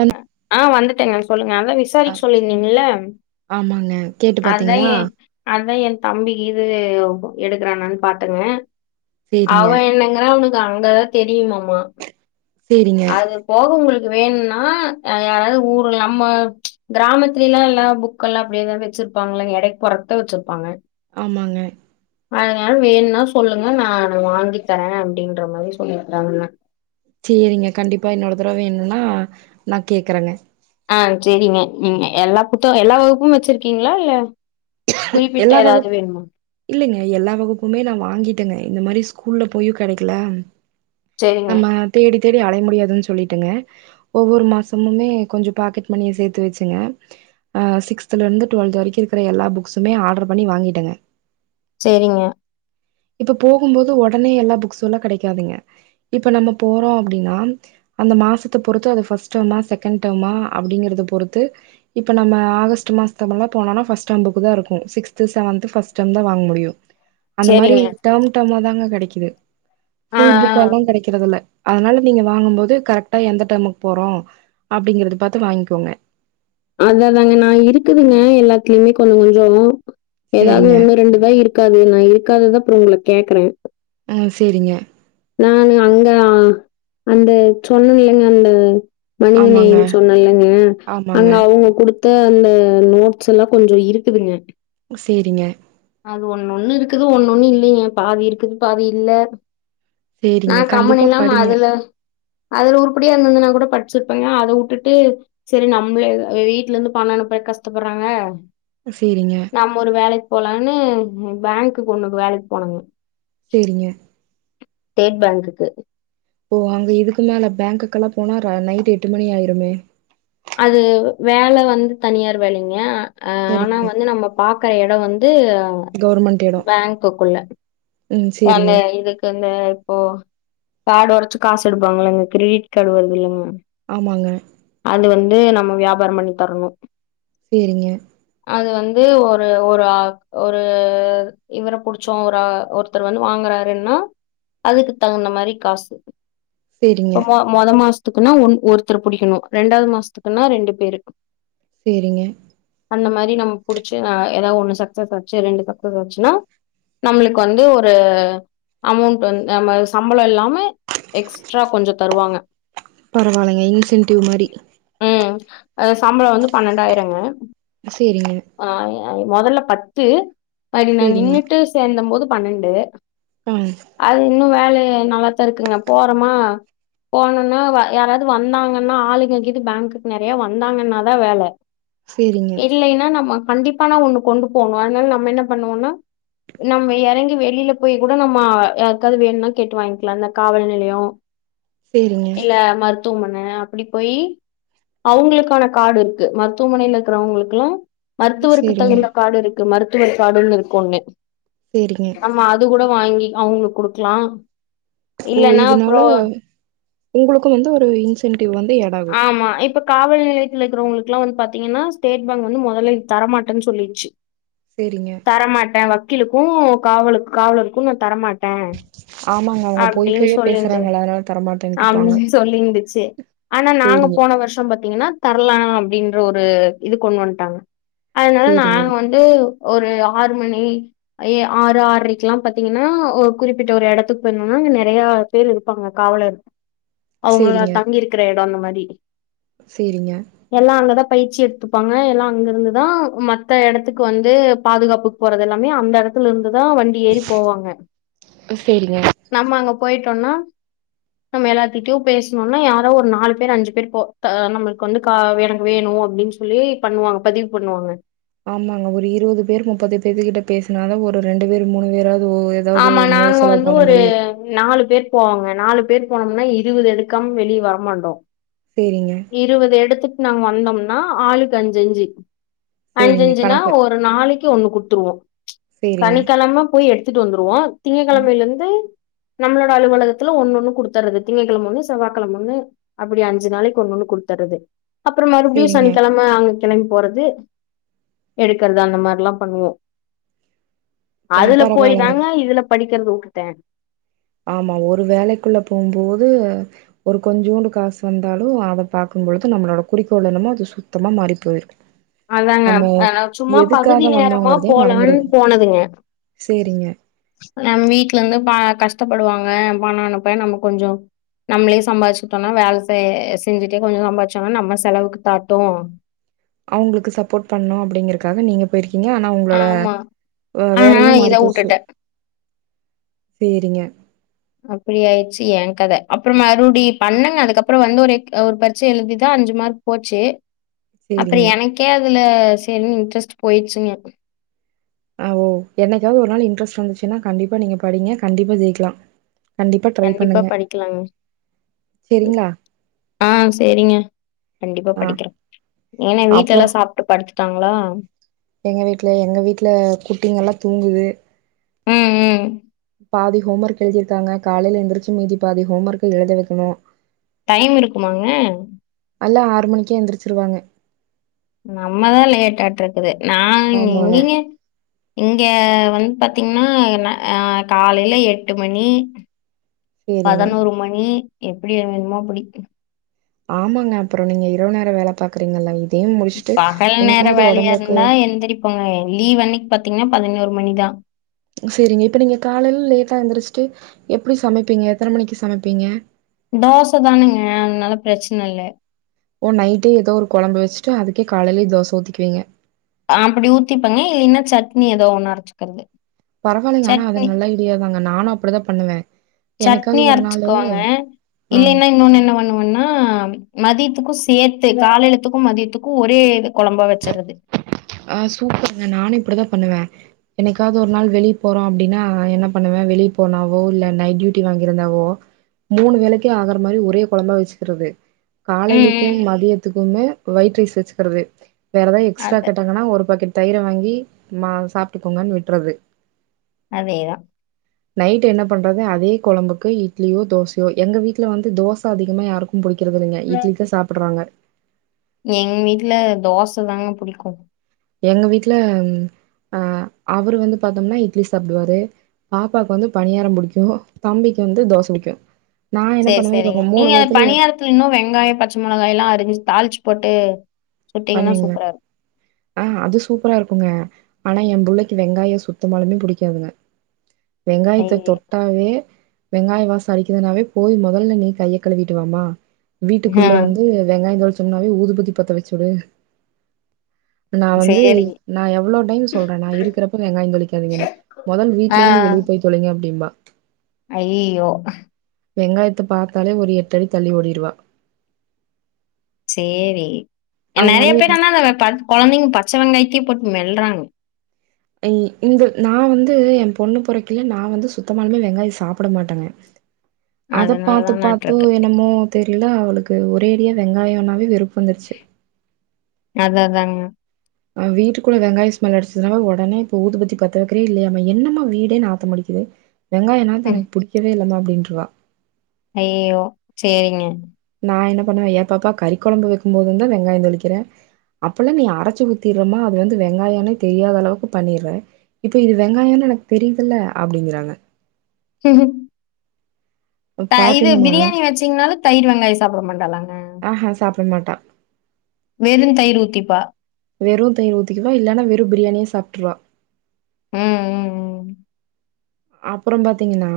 வந்து வந்துட்டேங்க சொல்லி அதான் விசாரிக்க சொல்லிருந்தீங்கள ஆமாங்க கேட்டு அதான் பாத்தீங்களா என் அதான் என் தம்பிக்கு இது எடுக்கறானனு பாத்துங்க அவ சேரிங்க என்னங்கிறா அங்கதான் தெரியுமமா சேரிங்க அது போக உங்களுக்கு வேணும்னா யாராவது ஊர்ல நம்ம கிராமத்துலல்லாம் எல்லாம் புக்க எல்லாம் அப்படியதாவது வச்சிருப்பாங்க எடை போறத்தை வச்சிருப்பாங்க ஆமாங்க அதனால வேணும்னா சொல்லுங்க நான் வாங்கி தரேன் அப்படின்ற மாதிரி சொல்லிர்க்குறாங்க சரிங்க கண்டிப்பா இன்னொட தடவை வேணும்ன்னா நான் கேக்குறேங்க ஆஹ் சரிங்க எல்லா புத்தம் எல்லா வகுப்பும் வச்சிருக்கீங்களா இல்ல குறிப்பிட்ட எல்ல வ ஏதாவது வேணுமா இல்லிங்க எல்லா வகுப்புமே நா வாங்கிட்டேங்க இந்த மாரி ஸ்கூல்ல போயு கெடைக்கல சேரிங்க ஆமா தேடி தேடி அலைய முடியாதுன்னு சொல்லிட்டுங்க ஒவ்வொரு மாசமுமே கொஞ்சோ பாக்கெட் மணிய சேத்து வெச்சுங்க சிக்ஸ்துல இருந்து டுவெல்த் வர இருக்கிற எல்லா புக்சுமே ஆர்டர் பண்ணி வாங்கிட்டங்க சேரிங்க இப்ப போகும் போது ஒடனே எல்லா புக்சும் எல்லா கெடைக்காதுங்க இப்ப நம்ம போறோ அப்டின்னா அந்த மாசத்த பொறுத்து அது ஃபர்ஸ்ட் டெர்மா செகண்ட் டெர்மா அப்டிங்கறத பொறுத்து இப்ப நம்ம ஆகஸ்ட் மாசத்த எல்லா போனோனா ஃபர்ஸ்ட் டேம் புக் தா இருக்கு சிக்ஸ்து செவன்த்து ஃபர்ஸ்ட் டேம் தா வாங்க முடியு சேரிங்க வன்ட தாங்க கெடைக்குது ஆ புல் ஆ புக்ல்லாம கெடைக்கிறது இல்ல அதனால நீங்க வாங்கும் போது கரெக்டா எந்த டேமுக்கு போறோ அப்டிங்கறத பாத்து வாங்கிக்கோங்க அதாதாங்க நா இருக்குதுங்க எல்லாத்துலயுமே கொஞ்சோ கொஞ்சோ எதாவ்து சேரிங்க ஒண்ணு ரெண்டுதா இருக்காது நா இருக்காத தா அப்புறம் உங்களுக்கு கேக்குறே ஆ சேரிங்க நானு அங்க அந்த சொன்னன் இல்லங்க அந்த ஆமாங்க மனிதனேயனு சொன்னல்லலைங்க ஆமாங்க அங்க அவங்க குடுத்து அந்த நோட்ஸ் எல்லா கொஞ்சோ இருக்குதுங்க சேரிங்க அது ஒன்னு ஒண்ணு இருக்குது ஒண்ணு ஒண்ணு இல்லிங்க பாதி இருக்குது பாதி இல்ல நா சேரிங்க கண்டிப்பா கம்முனுல்லாம படிங்க அதுல அதுல உருப்படியா இருந்ததுன்னா கூட படிச்சுருப்பேங்க அத விட்டுட்டு செரி நம்மள வீட்ல இருந்து பணம் அனுப்ப கஷ்டப்படுறாங்க சேரிங்க நம்மொரு வேல போலா னு பேங்க்குக்கு ஒண்ணுக்கு வேலைக்கு போனாங்க சேரிங்க ஸ்டேட் பேங்க்குக்கு ஓ அங்க இதுக்கு மேல பேங்குக்கெல்லா போனா நைட் எட்டு மணி ஆயிருமே அது வேல வந்து தனியார் வேலிங்க அஹ் ஆனா சரிங்க வந்து நம்ம பாக்குற எடம் வந்து கவர்மெண்ட் எடோ பேங்க்குக்குள்ள ம் அல்ல சேரிங்க இதுக்கு இந்த இப்போ கார்டு ஒடச்சு காசு எடுப்பாங்களங்க கிரெடிட் கார்டு வருதுல்லங்க ஆமாங்க வந்து நம்ம வியாபாரம் பண்ணி தரணு சேரிங்க அது வந்து ஒரு ஒரு ஒரு இவரோ புடிச்சோ ஒரு ஒரு ஒருத்தரு வந்து வாங்குறாருன்னா அதுக்கு தகுந்த மாரி காசு சேரிங்க இப்ப மொ மொத மாச த்துக்குன்னா ஒன் ஒருத்தர் புடிக்கணு ரெண்டாவது மாசத்துக்குன்னா ரெண்டு பேரு சேரிங்க அந்த மாரி நம்ம புடிச்ச ஏதாது ஒன்னு சக்ஸஸ் ஆச்சி ரெண்டு சக்ஸஸ் ஆச்சுன்னா நம்மளுக்கு வந்து ஒரு அமௌண்ட் வந்து நம்ம சம்பளம் இல்லாம எக்ஸ்ட்ரா கொஞ்சோ தருவாங்க பரவால்ங்க இன்சென்டிவ் மாரி அ சம்பளம் வந்து பன்னெண்டாயிரங்க சேரிங்க ஆஹ் மொதல்ல [unintelligible] து அது நா சேரிங்க நின்னுட்டு சேந்த போது பன்னெண் டு ஆ அது இன்னு வேல [unintelligible] நல்லாத்தா இருக்குங்க போறமா போனும்னா வ யாராவது வந்தாங்கன்னா ஆளுங்க கீது பேங்க்குக்கு நறைய வந்தாங்கன்னா தா வேல சேரிங்க இல்லைன்னா நம்ம கண்டிப்பா ஆனா ஒண்ணு கொண்டு போணு அதனால நம்ம என்ன பண்ணுவோம்னா நம்ம எறங்கி வே வெளியில போய் கூட நம்ம யாருக்காது வேணும்னா கேட்டு வாங்கிக்கலா இந்த காவல் நெலைய சேரிங்க துவமன அப்டி போய் அவுங்களுக்கான காடு இருக்கு மருத்துவமனையில இருக்கிறவங்களுக்குல்லா மருத்துவருக்கு சேரிங்க தகுந்த காடு இருக் கு மருத்துவர் காடுன்னு இருக்கு ஒன்னு சேரிங்க ஆமா அது கூட வாங்கி அவுங்களுக்கு குடுக்கலா ஓ இல்லன்னா இதனால அப்றோ உங்களுக்கு வந்து ஒரு இன்சென்டிவ் வந்து ஆட் ஆகு ஆமா இப்ப காவல் நிலையத்துல இருக்கிறவங்களுக்கு எல்லா வந்து பாத்தீங்கன்னா ஸ்டேட் பேங்க் வந்து மொதல்ல தரமாட்டேன்னு சொல்லிருச்சு சேரிங்க தரமாட்டே வக் கீலுக்கு காவலு காவலருக்கு நா தரமாட்டே ஆமாங்க அவுங்க போய் அப்டின்னு போய்யா சொல்லிருந்து பேசுறாங்கள அதனால தரமாட்டேன்ட்டு இருப்பாங்க அப்டின்னு சொல்லிருந்துச்சு ஆனா நாங்க போன வர்ஷோ பாத்தீங்கன்னா தர் லா அப்டின்ற ஒரு இது கொண்டு வந்துட்டாங்க அதனால சேரிங்க நாங்க வந்து ஒரு ஆறு மணி ஏ ஆறு ஆறரைக்குல்லா பாத்தீங்கன்னா ஒரு குறிப்பிட்ட ஒரு எடத்துக்கு போய்ருந்தோன்னா அங்க நெறைய பேரு இருப்பாங்க காவலர் அவுங்கள சேரிங்க தங்கிருக்க எடம் அந்த மாரி சேரிங்க எல்லா அங்கதா பயிற்சி எடுத்துப்பாங்க எல்லாம் அங்கிருந்துதா மத்த இடத்துக்கு வந்து பாதுகாப்புக்கு போறது எல்லாமே அந்த எடத்துல இருந்து தா வண்டி ஏறி போவாங்க சேரிங்க நம்ம அங்க போயிட் டோனோம்னா நம்ம எல்லாத்திட்டயு பேசணும்னா யா யாத ஒரு நாலு பேர் அஞ்சு பேர் போ த நம்ளுக்கு வந்து கா எனக்கு வேணும் அப்டின்னு சொல்லி பண்ணுவாங்க பதிவு பண்ணுவாங்க ஆமாங்க ஒரு இருபது பேர் முப்பது பேத்து கிட்ட பேசுனாதா ஒரு ரெண்டு பேர் மூணு பேராது ஆமா நாங்க வந்து ஒரு நாலு பேர் போவாங்க நாலு பேர் போனோம்னா இருபது எடுக்காம வெளியே வரமாட்டோம் சேரிங்க இருபது எடுத்து நாங்க வந்தோம்னா ஆளுக்கு அஞ்சஞ்சு சேரிங்க அஞ்சுஞ்சுனா கணக்கு ஒரு நாளைக்கு ஒண்ணு குட் த்ருவோ சேரிங்க சனிக்கழம போயி எடுத்து துட்டு வந்துருவோம் திங்க ம் கிழமையில இருந்து நம்மளோட அலுவலகத்துல ஒண்ணு ஒண்ணு குடுத்தறது திங்ககிழம ஒண்ணு செவ்வா கிழம ஒன்னு அப்டி அஞ்சு நாளைக்கு ஒண்ணு ஒண்ணு கொடுத்தறது அப்றம் மறுபடியும் சேரிங்க சனிக்கிழமை அங்க கிளம்பிபோறது எடுக்கறது அந்த மாரில்லாம் பண்ணுவோம் ஆ அதுல போய் பரவால்லங்க தாங்க இதுல படிக்க க்றது வுட்டுட்டே ஆமா ஒரு வேலைக்குள்ள போகும்போது ஒரு கொஞ்சோண்டு காசு வந்தாலும் அத பாக்கும்போது நம்மளோட குறிக்கோள் என்னமோ அது சுத்தமா மாறி போயிரும் அதாங்க ஆ சும்மா பகுதி நேரமா வந்தோங்கறதே போலான்னு மறந்துருவோ போனதுங்க சேரிங்க நம் வீட்ல இருந்து பா கஷ்ட ப்படுவாங்க பணம் அனுப்ப நம்ம கொஞ்ச நம்ளே சம்பாதிச்சுக்கிட்டோம்னா வேலை செஞ்சுட்டே கொஞ்சம் சம்பாதிச்சோனா நம்ம செலவுக்கு தாட்டும் அவங்களுக்கு சப்போர்ட் பண்ணும் அப்டிங்றக்காக நீங்க போயிருக்கீங்க ங்க ஆனா உங்களோட ஆமா ஆனா வேலையே மாறி இத போச்சு வுட்டுட்டே சேரிங்க அப்படியாயிருச்சி என் கத அப்பறம் மறுபடி பண்ணுங்க அதுக்கப்பறம் வந்து ஒரு ஒரு பரிச்சை எழுதிதா அஞ்சு மார்க் போச்சு சேரிங்க அப்பறம் எனக்கே அது அதுல சேரினு இன்ட்ரெஸ்ட் போயிடுச்சுங்க ஆ ஓ என்னைக்காவது ஒரு நாள் இன்ட்ரெஸ்ட் வந்துச்சுன்னா கண்டிப்பா நீங்க படிங்க கண்டிப்பா ஜெயிக்கலாம் கண்டிப்பா படிக்லாங்க சரிங்களா ஆஹ் சேரிங்க கண்டிப்பா ஆ படிக்கிற ஏன்னா அப்புறோ வீட்லல்லா சாப்ட்டு படுத்து ட்டாங்களா எங்க வீட்ல எங்க வீட்ல குட்டிங்க எல்லாம் தூங்குது ம் ம் பாதி ஹோம் ஒர்க் எழுதிருக்காங்க காலைல எழுந்திருச்சி மீதி பாதி ஹோம் ஒர்க் எழுத வைக்கணு டைம் இருக்குமாங்க அல்ல ஆறு மணிக்கே எழுந்திரிச்சிருவாங்க நம்மதா லேட் ஆட்டு இருக்குது நான் ஆமாங்க எங்கிங்க இங்க வந்து பாத்தீங்கன்னா நா அஹ் காலையில எட்டு மணி சேரிங்க பதினோரு மணி எப்டி வேணுமோ அப்டி ஆமாங்க அப்புறோ நீங்க இரவு நேரொ வேல பாக்குறீங்கல்லங் பகல் நேர வேலையா இருந்தா எந்திரிப்பேங்க லீவ் அண்ணிக் பாத்தீங்கன்னா பதினோரு மணிதா சரிங்க இப்ப நீங்க காலையில லேட்டா எந்திருச்சுட்டு எப்டி சமைப்பீங்க எத்தன மணிக்கு சமைப்பீங்க தோச தானுங்க அதுனால பிரச்சன இல்ல ஓ நைடே ஏதோ ஒரு கோழம்பு வெச்சுட்டு அதுக்கே காலையிலயே தோச ஊத்திக்குவீங்க அப்டி ஊத்திப்பேங்க இல்லைன்னா சட்னி ஏதோ ஒன்னு அரச்சுக்குறது பரவாயில்லைங்க ஆனா அது நல்லா ஐடியாதாங்க நானு அப்டிதா பண்ணுவே சட்னி அரச்சுக்குவாங்க ஆ இல்லைன்னா இன்னொன்னு என்ன பண்ணுவன்னா மதி யத்துக்கு சேத்து காலைலத்துக்கு மதியத்துக்கு ஒரே கொழம்பா வச்சுறது ஆஹ் சூப்பருங்க நானு இப்டிதா பண்ணுவே என்னிக்காவது ஒரு நாள் வெளியே போறோ அப்டின்னா என்ன பண்ணுவே வெளியே போனாவோ இல்ல நைட் டியூட்டி வாங்கியிருந்தாவோ மூணு வேலைக்கு ஆகுற மாரி ஒரே கொழம்பா வெச்சுக்குறது ம், காலைலக்கு ம். மதியத்துக் குமே வயிட் ரைஸ் வச்சுக்குறது வேறதா எக்ஸ்ட்ரா அது னா ஒரு பக்கெட் தயிர வாங்கி இந்தாங் சாப்ட்டுக்கோங்கன்னு விட்டுறது அதேதா நைட் என்ன பண்றது அதே கோழம்புக்கு இட்லியோ தோசையோ எங்க வீட்டுல வந்து தோச அதிகமா யாருக்கு புடிக் குறதில்லைங்க இட்லுக்கு சாப்பிடுறாங்க எங்க வீட்டுல தோச தாங்க புடிக்கு எங்க வீட்டுல அஹ் அவரு வந்து பாத்தோம்னா இட்லி சாப்டுவாரு பாப்பாவுக்கு வந்து பணியாரொ புடிக்கு தம்பிக்கு வந்து தோச புடிக்கு நா என்ன சரி பண்ணுவே சரிங்க இவங்க மூணு நீங்க பேத்துல பணியாரத்துல இன்னு வெங்காயொ பச்ச மொளகா எல்லா அரஞ்சு தாளிச்சு போட்டு சுட்டீங்கன்னா பண்ணுவீங்க சூப்பரா இருக்கும். ஆஹ் அது சூப்பரா இருக் குங்க ஆனா எ புள்ளைக்கு வெங்காயொ சுத்தமாலுமே புடிக்காதுங்க வெங்காயத்த ஐயய்யோ! தொட்டாவே வெங்காய வாசொ அடிக்குதுனாவே போது மொதல்ல நீ கைய கழுவிட்டுவாமா வீட்டுக்குள்ள ம். வந்து வெங்காயொ தொளிச் ன்னாவே ஊதுபத்தி பத்த வெ சுடு நா வந்து சரி. நா எவ்ளோ டைம் சொல்றே நா இருக்கிறப்பொ வெங்காயொ தொளிக்காதீங்கன்னு மொதல் வீட்ல இருந்து வெளியே போய் தொலைங்க அப்டிம்பா அய்யய்யோ வெங்காயத்தை பார்த்தாலே ஒரு எட்டடி தள்ளி ஓடிடுவா சேரி நிறைய பேர்னா அந்த குழந்தைங்க பச்சை வெங்காயத்தையே போட்டு மெல்றாங்க ஹ இந்த நான் வந்து என் பொண்ணு பொறைக்குள்ளயே நான் வந்து சுத்தமாலுமே வெங்காயம் சாப்பிட மாட்டேங்க அத அதனால பார்த்து பார்த்து தானாட்ருக்கு. என்னமோ தெரியில அவளுக்கு ஒரேடியாக வெங்காயம்ன்னாவே வெறுப்பு வந்துருச்சு அத் அதானுங்க உஹ வீட்டுக்குள்ளே வெங்காயம் ஸ்மெல் அடிச்சதுனாலாவே உடனே இப்ப ஊதுபத்தி பத்த வைக்கிறேயா இல்லையா என்னம்மா வீடே நாத்தமடிக்குது வெங்காயம நாத்தம் எனக்கு புடிக்கவே இல்லாமமா அப்படின்று வா ஐயய்யோ சரிங்க நான் என்ன பண்ணுவேன் ஏ பாப்பா கறி குழம்பு வைக்கும்போது தான் வெங்காயம் தொழிக்கிறேன் அப்பெல்லாம் நீ அரைச்சு ஊத்திறேமா அது வந்து வெங்காயமே தெரியாத அளவுக்கு பண்ணிறே இப்ப இது வெங்காயம்னு எனக்கு தெரியுதல்ல அப்படிங்கறா ம்ஹும் இது பாத்தீங்கன்னா பிரியாணி வச்சிங்கனாலும் தயிர் வெங்காயம் சாப்பிடமாட்டாளா ஆஹ்ஹா சாப்ப மாட்டா மேலும் தயிர் ஊத்திப்பா வெறும் தயிர் ஊத்தக்குவா இல்லைன்னா வெறும் பிரியாணியே சாப்பிட்டுருவா உம் உம் உம் அப்புறம் பாத்தீங்கன்னா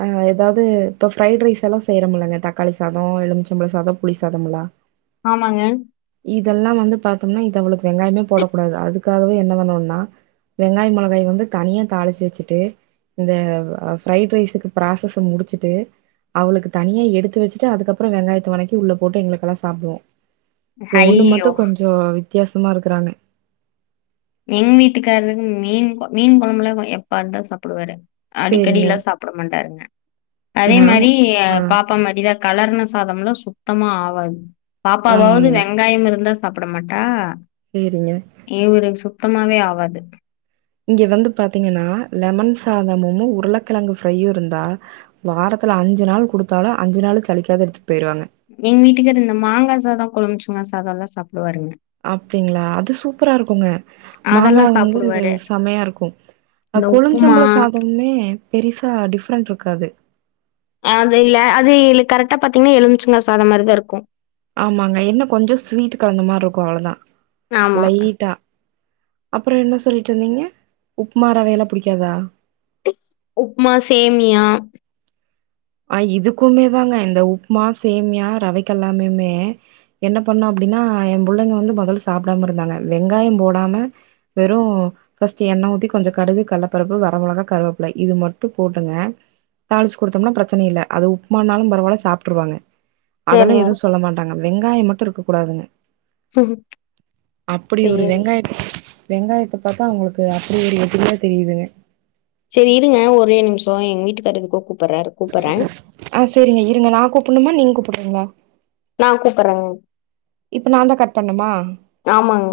அ எதாது இப்ப ஃப்ரைட் ரைஸ் எல்லா செய்றோம் இல்லங்க தக்காளி சாதோ எலுபிச்சம்பழோ சாதோ புளி சாதம்லா ஆமாங்க இதெல்லா வந்து பாத்தோம்னா இது அவுளுக்கு வெங்காயமே போடக்கூடாது அதுக்காகவே என்ன பண்ணோம்னா வெங்காயம் மொளகாய வந்து தனியா தாளிச்சி வெச்சிட்டு இந்த ஃப்ரைட் ரைஸுக்கு ப்ராசஸ முடிச்சிட்டு அவளுக்கு தனியா எடுத்து வச்சுட்டு அதுக்கப்புறோ வெங்காயத்த வனக்கிட்டு உள்ள போட்டு எங்களுக்கெல்லா சாப்டுவோ இவே ஒன்னு மட்டு ஐயோ! கொஞ்சோ வித்தியாசமா இருக்குறாங்க என் வீட்டுக்காரரு மீன் கொ மீன் கொழம்புலா இருகோ எப்பாதுதா சாப்புடுவாரு சேரிங்க அடிக்கடில்லா சாப்பிட மாட்டாருங்க அதே நாங் மாரி ஆ பாப்பா மாதிதா கலர்ன சாதம்லா சுத்தமா ஆவாது பாப்பாவாது ஆமாங்க வெங்காயம் இருந்தா சாப்ட மாட்டா சேரிங்க இவருக் சுத் சுத்தமாவே ஆவாது இங்க வந்து பாத்தீங்கன்னா லெமன் சாதமமும் உருளக்கெழங்கு ஃப்ரையும் இருந்தா வாரத்துல அஞ்சு நாள் குடுத்தாலு அஞ்சு நாளு சளிக்காத எடுத்துப் எங் வீட்டுக்காரு இந்த மாங்கா சாதோ கொழம்புச் அந் மாரி சாதோதா சாப் அப்டிங்களா அது சுப் சூப்பரா இருக்கோங்க மாங்கா அதெல்லாம் வந்து சாப்பிடுவாரு. செமையா இருக்கு அ இந்த உப்புமா கொழும்ச்சம்பள சாதமே பெரிசா டிஃப்ரெண்ட் இருக்காது அது இல்ல அது இல் கரெக்டா பாத்தீங்னா எலுமிச்சங்கா சாதம் மாதிரிதா இருக்கு ஆமாங்க என்ன கொஞ்சொ ஸ்வீட் கலந்த மாரி இருக்கு அவ்ளொ தா ஆமா. லைட்டா அப்புற என்ன சொல்லிட்டிருந்தீங்க உப்மா ரவேல புடிக்காதா உப்மா சேமியா ஆ இதுக்குமேவாங்க இந்த உப்புமா சேமியா ரவைக்கெல்லாமுமே என்ன பண்ணு அப்டின்னா ஏ புள்ளைங்க வந்து மொதல் சாப்டாம இருந்தாங்க வெங்காயோ போடாம வெறு ஃபஸ்ட்டு எண்ணெ ஊத்தி கொஞ்சோ கடுகு கல்லப்பருப்பு வர மெளகா கருவேப்பில இது மட்டு போட்டுங்க தாளிச்சு கொடுத்தோம்னா பிரச் பிரச்சன இல்ல அது உப்புமானாலு பரவால்ல சாப்ட்டுருவாங்க அதெல்லாம் சரிங்க. எதுவு சொல்ல மாட்டாங்க வெங்காயோ மட்டு இருக்க கூடாதுங்க அப்புடி ஒரு சரி. வெங்காய வெங்காயத்த பாத்தா அவுங்களுக்கு அப்டி ஒரு எதிரியா தா தெரியுதுங்க செரி இருங்க ஒரே நிமிஷோ எங்க வீட்டுக்காரரு கூப் ஆ சேரிங்க இருங்க நா கூப்புடனுமா நீங்க நீங்க கூப்பட்றீங்களா நா கூப்பறேங்க இப்ப நா தா கட் பண்ணணுமா? ஆமாங்க